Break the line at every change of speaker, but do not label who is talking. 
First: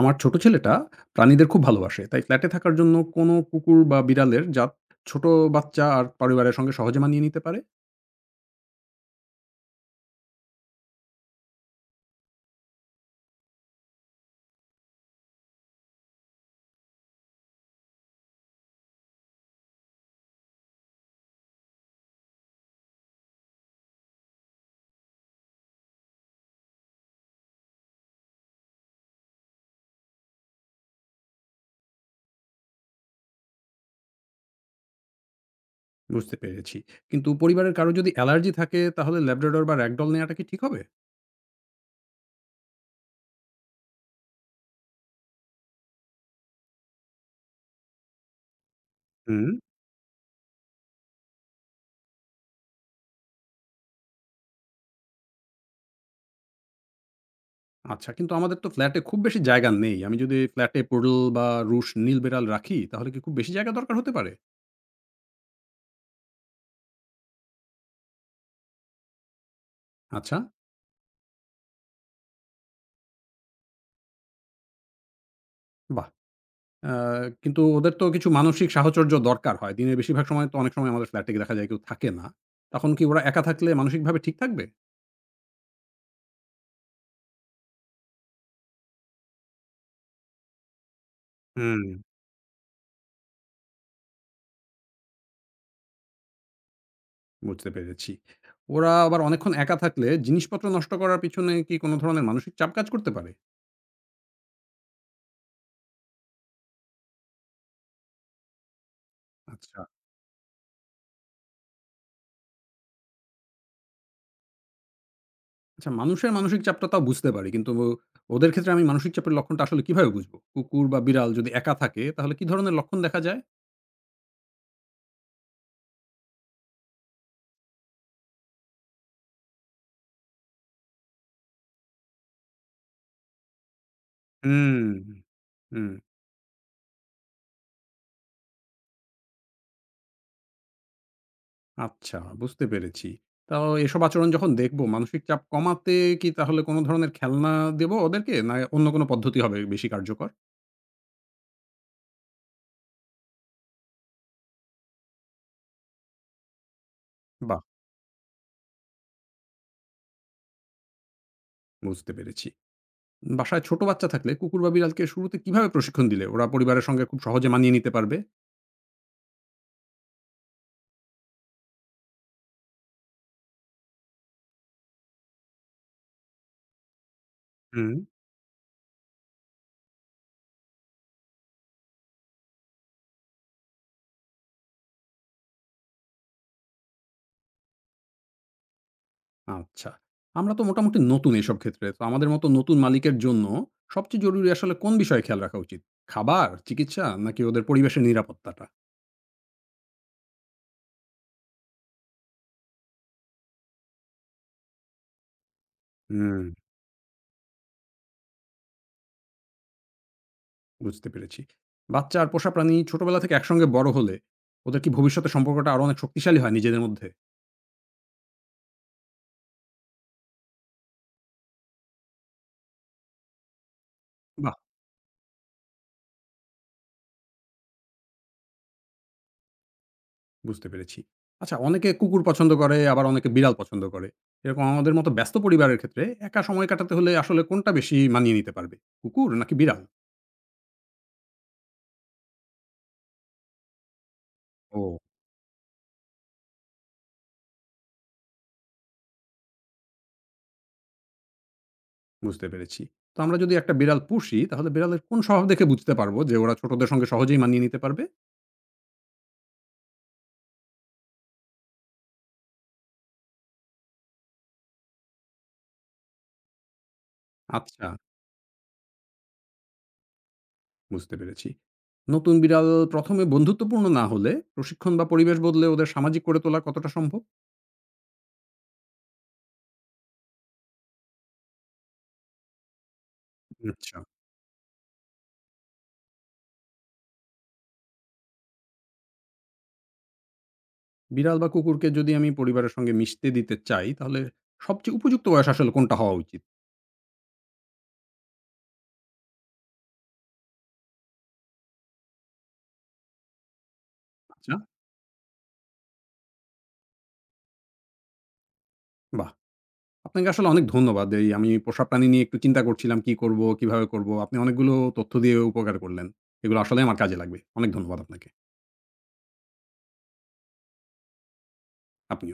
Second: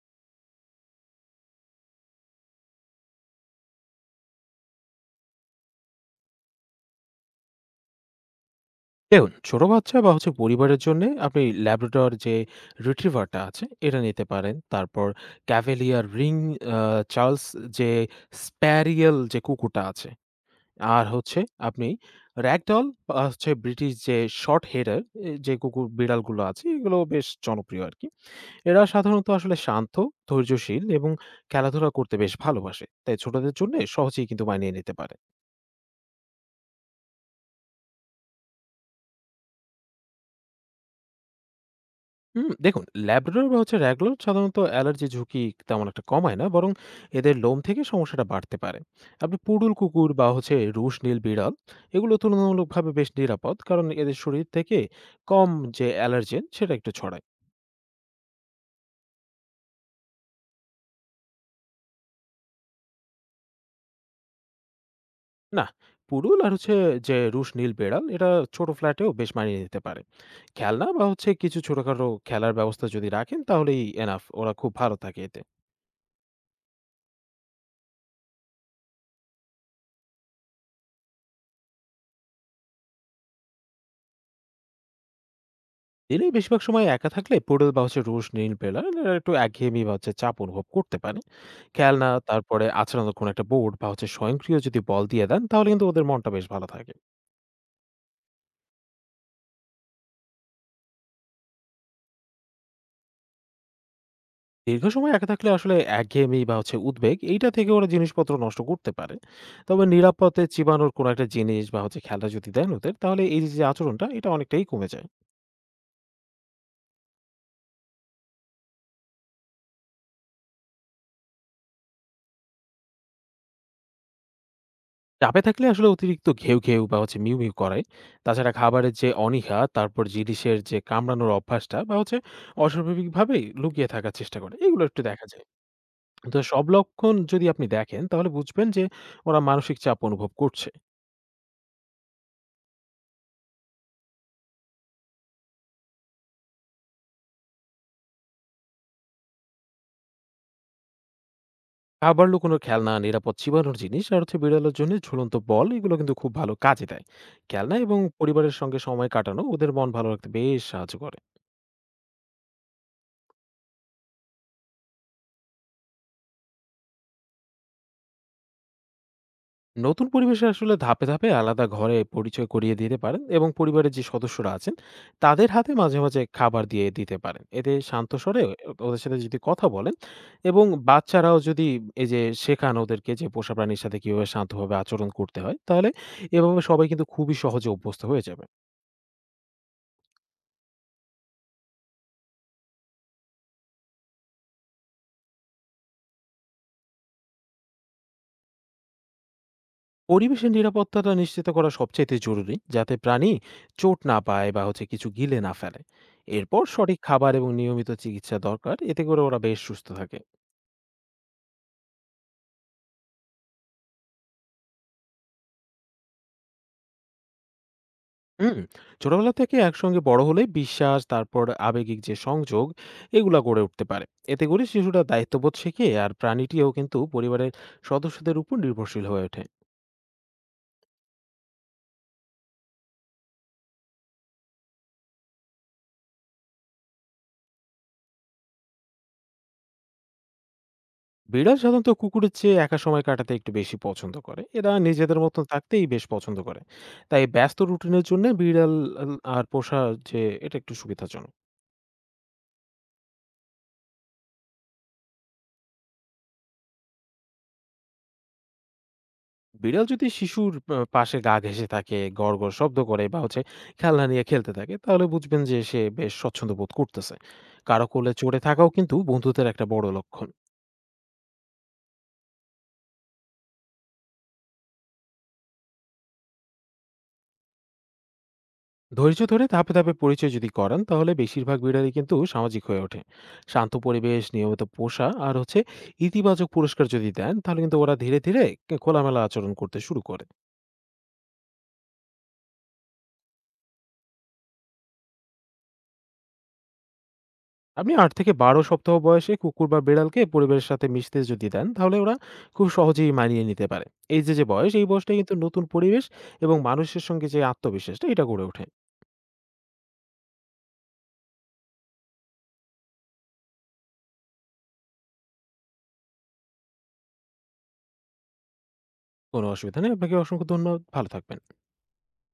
আমার ছোট ছেলেটা প্রাণীদের খুব ভালোবাসে। তাই ফ্ল্যাটে থাকার জন্য কোনো কুকুর বা বিড়ালের জাত ছোট বাচ্চা আর পরিবারের সঙ্গে সহজে মানিয়ে নিতে পারে,
দেখুন, ছোট বাচ্চা বা পরিবারের জন্যে আপনি ল্যাব্রাডর যে রিট্রিভারটা আছে এটা নিতে পারেন। তারপর ক্যাভেলিয়ার রিং আ চার্লস যে স্প্যারিয়েল যে কুকুরটা আছে। আর আপনি র‍্যাগডল বা ব্রিটিশ যে শর্ট হেয়ার এ যে কুকুর বিড়ালগুলো আছে এগুলো বেশ জনপ্রিয় আরকি। এরা সাধারণত আসলে শান্ত, ধৈর্যশীল এবং খেলাধুলা করতে বেশ ভালোবাসে। তাই ছোটদের জন্যে সহজেই কিন্তু মানিয়ে নিতে পারে।
বুঝতে পেরেছি। কিন্তু পরিবারের কারো যদি অ্যালার্জি থাকে তাহলে ল্যাব্রাডর বা র‍্যাগডল নেওয়াটা কি ঠিক হবে?
হুম, দেখুন ল্যাব্রাডর বা র‍্যাগলর সাধারণত অ্যালার্জি ঝুঁকি তেমন একটা কমায় না, বরং এদের লোম থেকে সমস্যাটা বাড়তে পারে। আপনি
হুম,
পুডুল কুকুর বা রুশ নীল বিড়াল এগুলো তুলনামূলকভাবে বেশ নিরাপদ, কারণ এদের শরীর থেকে কম যে অ্যালার্জেন সেটা একটু ছড়ায়।
আচ্ছা। কিন্তু আমাদের তো ফ্ল্যাটে খুব বেশি জায়গা নেই। আমি যদি ফ্ল্যাটে পোডল বা রুশ নীল বিড়াল রাখি তাহলে কি খুব বেশি জায়গা দরকার হতে পারে?
না, পুডুল আর যে রুশ নীল বিড়াল এটা ছোট ফ্ল্যাটেও বেশ মানিয়ে নিতে পারে।
আচ্ছা,
খেলনা বা কিছু ছোটখাটো খেলার ব্যবস্থা যদি রাখেন তাহলেই এনাফ ওরা খুব ভালো থাকে এতে।
বাহ! আ কিন্তু ওদের তো কিছু মানসিক সাহচর্য দরকার হয়। দিনের বেশিরভাগ সময় তো অনেক সময় আমাদের ফ্ল্যাটে দেখা যায় কেউ থাকে না। তখন কি ওরা একা থাকলে মানসিকভাবে ঠিক থাকবে?
দিলেই বেশিরভাগ সময় একা থাকলে পোডেল বা রুশ নীল বেলা এরা একটু একঘেয়েমি বা চাপ অনুভব করতে পারে।
হুম,
খেলনা তারপরে আচরণের কোনো একটা বোর্ড বা স্বয়ংক্রিয় যদি বল দিয়ে দেন তাহলে কিন্তু ওদের মনটা বেশ ভালো থাকে।
বুঝতে পেরেছি। ওরা আবার অনেকক্ষণ একা থাকলে জিনিসপত্র নষ্ট করার পিছনে কি কোন ধরনের মানসিক চাপ কাজ করতে পারে?
দীর্ঘ সময় একা থাকলে আসলে একঘেয়েমি বা উদ্বেগ এইটা থেকে ওরা জিনিসপত্র নষ্ট করতে পারে।
আচ্ছা।
তবে নিরাপদে চিবানোর কোনো একটা জিনিস বা খেলনা যদি দেন ওদের তাহলে এই যে আচরণটা এটা অনেকটাই কমে যায়।
আচ্ছা মানুষের মানসিক চাপটা তাও বুঝতে পারি। কিন্তু ওদের ক্ষেত্রে আমি মানসিক চাপের লক্ষণটা আসলে কিভাবে বুঝবো? কুকুর বা বিড়াল যদি একা থাকে তাহলে কি ধরনের লক্ষণ দেখা যায়?
চাপে থাকলে আসলে অতিরিক্ত ঘেউ, ঘেউ বা মিউ, মিউ করে। তাছাড়া খাবারের যে অনীহা, তারপর জিনিসের যে কামড়ানোর অভ্যাসটা বা অস্বাভাবিকভাবেই লুকিয়ে থাকার চেষ্টা করে।
হুম,
এগুলো একটু দেখা যায়।
হুম।
তো সব লক্ষণ যদি আপনি দেখেন তাহলে বুঝবেন যে ওরা মানসিক চাপ অনুভব করছে।
আচ্ছা বুঝতে পেরেছি। তাও এসব আচরণ যখন দেখব মানসিক চাপ কমাতে কি তাহলে কোন ধরনের খেলনা দেব ওদেরকে? না অন্য কোন পদ্ধতি হবে বেশি কার্যকর?
খাবার লুকোনোর খেলনা, নিরাপদ চিবানোর জিনিস আর বিড়ালের জন্য ঝুলন্ত বল এগুলো কিন্তু খুব ভালো কাজে দেয়।
বাহ!
খেলনা এবং পরিবারের সঙ্গে সময় কাটানো ওদের মন ভালো রাখতে বেশ সাহায্য করে।
বুঝতে পেরেছি। বাসায় ছোট বাচ্চা থাকলে কুকুর বা বিড়ালকে শুরুতে কিভাবে প্রশিক্ষণ দিলে ওরা পরিবারের সঙ্গে খুব সহজে মানিয়ে নিতে পারবে?
নতুন পরিবেশে আসলে ধাপে ধাপে আলাদা ঘরে পরিচয় করিয়ে দিতে পারেন এবং পরিবারের যে সদস্যরা আছেন তাদের হাতে মাঝে মাঝে খাবার দিয়ে দিতে পারেন, এতে
হুম,
শান্ত স্বরে ওদের সাথে যদি কথা বলেন এবং বাচ্চারাও যদি এই যে শেখান ওদেরকে যে পোষা প্রাণীর সাথে কিভাবে শান্তভাবে আচরণ করতে হয়, তাহলে এভাবে সবাই কিন্তু খুবই সহজে অভ্যস্ত হয়ে যাবে।
আচ্ছা। আমরা তো মোটামুটি নতুন, এইসব ক্ষেত্রে তো আমাদের মতো নতুন মালিকের জন্য সবচেয়ে জরুরি আসলে কোন বিষয়ে খেয়াল রাখা উচিত? খাবার, চিকিৎসা, নাকি ওদের পরিবেশের নিরাপত্তাটা?
পরিবেশের নিরাপত্তাটা নিশ্চিত করা সবচাইতে জরুরি, যাতে প্রাণী চোট না পায় বা কিছু গিলে না ফেলে।
হুম,
এরপর সঠিক খাবার এবং নিয়মিত চিকিৎসা দরকার, এতে করে ওরা বেশ সুস্থ থাকে।
বুঝতে পেরেছি। বাচ্চা আর পোষা প্রাণী ছোটবেলা থেকে একসঙ্গে বড় হলে ওদের কি ভবিষ্যতে সম্পর্কটা আরো অনেক শক্তিশালী হয় নিজেদের মধ্যে?
হুম, ছোটবেলা থেকে একসঙ্গে বড় হলে বিশ্বাস, তারপর আবেগিক যে সংযোগ, এগুলা গড়ে উঠতে পারে। এতে
বাহ,
করে শিশুরা দায়িত্ববোধ শেখে আর প্রাণীটিও কিন্তু পরিবারের সদস্যদের উপর নির্ভরশীল হয়ে ওঠে।
বুঝতে পেরেছি। আচ্ছা, অনেকে কুকুর পছন্দ করে আবার অনেকে বিড়াল পছন্দ করে। এরকম আমাদের মতো ব্যস্ত পরিবারের ক্ষেত্রে একা সময় কাটাতে হলে আসলে কোনটা বেশি মানিয়ে নিতে পারবে? কুকুর নাকি বিড়াল?
বিড়াল সাধারণত কুকুরের চেয়ে একা সময় কাটাতে একটু বেশি পছন্দ করে। এরা
ও।
নিজেদের মতো থাকতেই বেশ পছন্দ করে। তাই ব্যস্ত রুটিনের জন্য বিড়াল আর পোষা যে এটা একটু সুবিধাজনক।
বুঝতে পেরেছি। তো আমরা যদি একটা বিড়াল পুষি তাহলে বিড়ালের কোন স্বভাব দেখে বুঝতে পারবো যে ওরা ছোটদের সঙ্গে সহজেই মানিয়ে নিতে পারবে?
বিড়াল যদি শিশুর পাশে গা ঘেঁষে থাকে, গড়, গড় শব্দ করে বা খেলনা নিয়ে খেলতে থাকে, তাহলে বুঝবেন যে সে বেশ স্বচ্ছন্দ্য বোধ করতেছে।
আচ্ছা,
কারো কোলে চড়ে থাকাও কিন্তু বন্ধুত্বের একটা বড় লক্ষণ।
বুঝতে পেরেছি। নতুন বিড়াল ১ম এ বন্ধুত্বপূর্ণ না হলে প্রশিক্ষণ বা পরিবেশ বদলে ওদের সামাজিক করে তোলা কতটা সম্ভব?
ধৈর্য ধরে ধাপে, ধাপে পরিচয় যদি করান, তাহলে বেশিরভাগ বিড়ালই কিন্তু সামাজিক হয়ে ওঠে। শান্ত
আচ্ছা।
পরিবেশ, নিয়মিত পোষা আর ইতিবাচক পুরস্কার যদি দেন, তাহলে কিন্তু ওরা ধীরে, ধীরে কে খোলামেলা আচরণ করতে শুরু করে।
বিড়াল বা কুকুরকে যদি আমি পরিবারের সঙ্গে মিশতে দিতে চাই তাহলে সবচেয়ে উপযুক্ত বয়স আসলে কোনটা হওয়া উচিত?
আপনি ৮ থেকে ১২ সপ্তাহ বয়সে কুকুর বা বেড়ালকে পরিবেশের সাথে মিশতে যদি দেন, তাহলে ওরা খুব সহজেই মানিয়ে নিতে পারে। এই যে, যে
আচ্ছা,
বয়স, এই বয়সটাই কিন্তু নতুন পরিবেশ এবং মানুষের সঙ্গে যে আত্মবিশ্বাসটা, এটা গড়ে ওঠে।
বাহ! আপনাকে আসলে অনেক ধন্যবাদ। এই আমি পোষা প্রাণী নিয়ে একটু চিন্তা করছিলাম কি করব, কিভাবে করব। আপনি অনেকগুলো তথ্য দিয়ে উপকার করলেন। এগুলো আসলেই আমার কাজে লাগবে। অনেক ধন্যবাদ আপনাকে।
কোনো অসুবিধা নেই। আপনাকে অসংখ্য ধন্যবাদ। ভালো থাকবেন।
আপনিও।